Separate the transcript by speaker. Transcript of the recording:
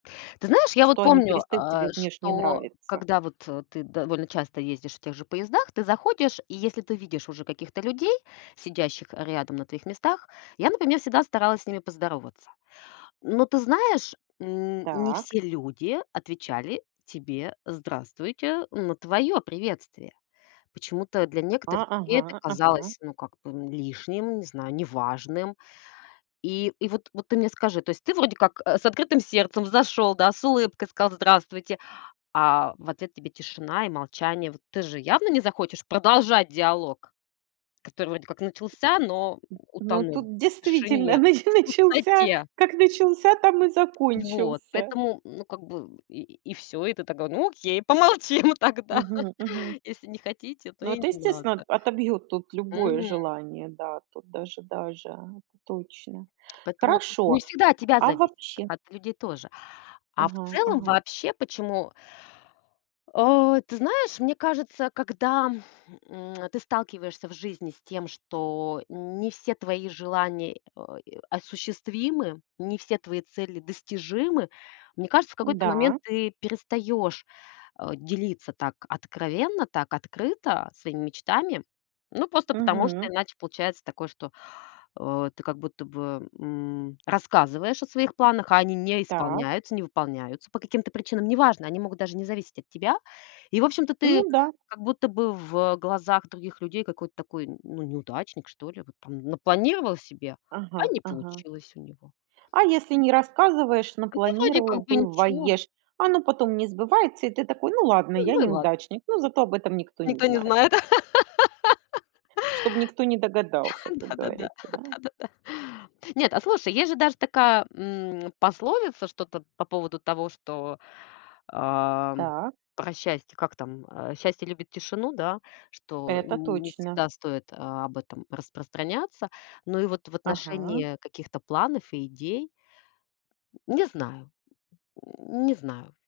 Speaker 1: Ты знаешь, я вот
Speaker 2: Что они
Speaker 1: помню,
Speaker 2: перестают
Speaker 1: а
Speaker 2: тебе внешне
Speaker 1: что
Speaker 2: нравиться.
Speaker 1: когда вот ты довольно часто ездишь в тех же поездах, ты заходишь, и если ты видишь уже каких-то людей, сидящих рядом на твоих местах, я, например, всегда старалась с ними поздороваться. Но ты знаешь, н не
Speaker 2: Так.
Speaker 1: все люди отвечали тебе "здравствуйте" на твоё приветствие. Почему-то для
Speaker 2: А,
Speaker 1: некоторых людей это
Speaker 2: ага, ага.
Speaker 1: казалось ну как бы, м, лишним, не знаю, неважным. И, и вот, вот ты мне скажи, то есть ты вроде как, э, с открытым сердцем зашёл, да, с улыбкой сказал "здравствуйте", а в ответ тебе тишина и молчание. Вот ты же явно не захочешь продолжать диалог, который вроде как
Speaker 2: М.
Speaker 1: начался, но
Speaker 2: Ну
Speaker 1: утонул
Speaker 2: тут
Speaker 1: в
Speaker 2: действительно
Speaker 1: тишине,
Speaker 2: нач
Speaker 1: в
Speaker 2: начался
Speaker 1: пустоте.
Speaker 2: как начался, там и
Speaker 1: Вот.
Speaker 2: закончился.
Speaker 1: Поэтому, ну, как бы и и всё. И ты такая: ну, окей, помолчим тогда.
Speaker 2: Мгм мгм.
Speaker 1: Если не хотите, то
Speaker 2: Ну,
Speaker 1: и
Speaker 2: это,
Speaker 1: не надо.
Speaker 2: естественно, о отобьёт тут любое
Speaker 1: Мгм.
Speaker 2: желание. Да, тут даже, даже, точно.
Speaker 1: Поэтому тут не
Speaker 2: Хорошо,
Speaker 1: всегда от тебя
Speaker 2: а
Speaker 1: зависит.
Speaker 2: вообще
Speaker 1: От людей тоже. А в
Speaker 2: Ага
Speaker 1: целом
Speaker 2: ага.
Speaker 1: вообще почему А ты знаешь, мне кажется, когда, м, ты сталкиваешься в жизни с тем, что не все твои желания о е осуществимы, не все твои цели достижимы, мне кажется, в какой-то момент
Speaker 2: Да.
Speaker 1: ты перестаёшь, э, делиться так откровенно, так открыто своими мечтами. Ну, просто потому, что
Speaker 2: Мгм.
Speaker 1: иначе получается такое, что, э, ты как будто бы, м, рассказываешь о своих планах, а они не
Speaker 2: Так.
Speaker 1: исполняются, не выполняются по каким-то причинам. Неважно, они могут даже не зависеть от тебя. И в общем-то ты
Speaker 2: Ну да.
Speaker 1: как будто бы в, э, глазах других людей какой-то такой, н ну, неудачник, что ли. Вот там напланировал себе, а
Speaker 2: Ага
Speaker 1: не
Speaker 2: ага.
Speaker 1: получилось у него.
Speaker 2: А если не рассказываешь, но
Speaker 1: А ты вроде как бы ничего.
Speaker 2: планируешь. Оно потом не сбывается и ты такой: ну ладно,
Speaker 1: Ну,
Speaker 2: я
Speaker 1: ну и ладно.
Speaker 2: неудачник, но зато об этом никто не
Speaker 1: Никто не
Speaker 2: знает.
Speaker 1: знает.
Speaker 2: Чтоб никто не догадался, как
Speaker 1: Да-да-да.
Speaker 2: говорится, да?
Speaker 1: Да-да-да. Нет, а слушай, есть же даже такая, м, пословица что-то по поводу того, что, ам,
Speaker 2: Так.
Speaker 1: про счастье. Как там? Э, счастье любит тишину, да? Что
Speaker 2: Это
Speaker 1: не
Speaker 2: точно.
Speaker 1: всегда стоит об этом распространяться. Но и вот в
Speaker 2: Ага.
Speaker 1: отношении каких-то планов и идей. Не знаю. Не знаю.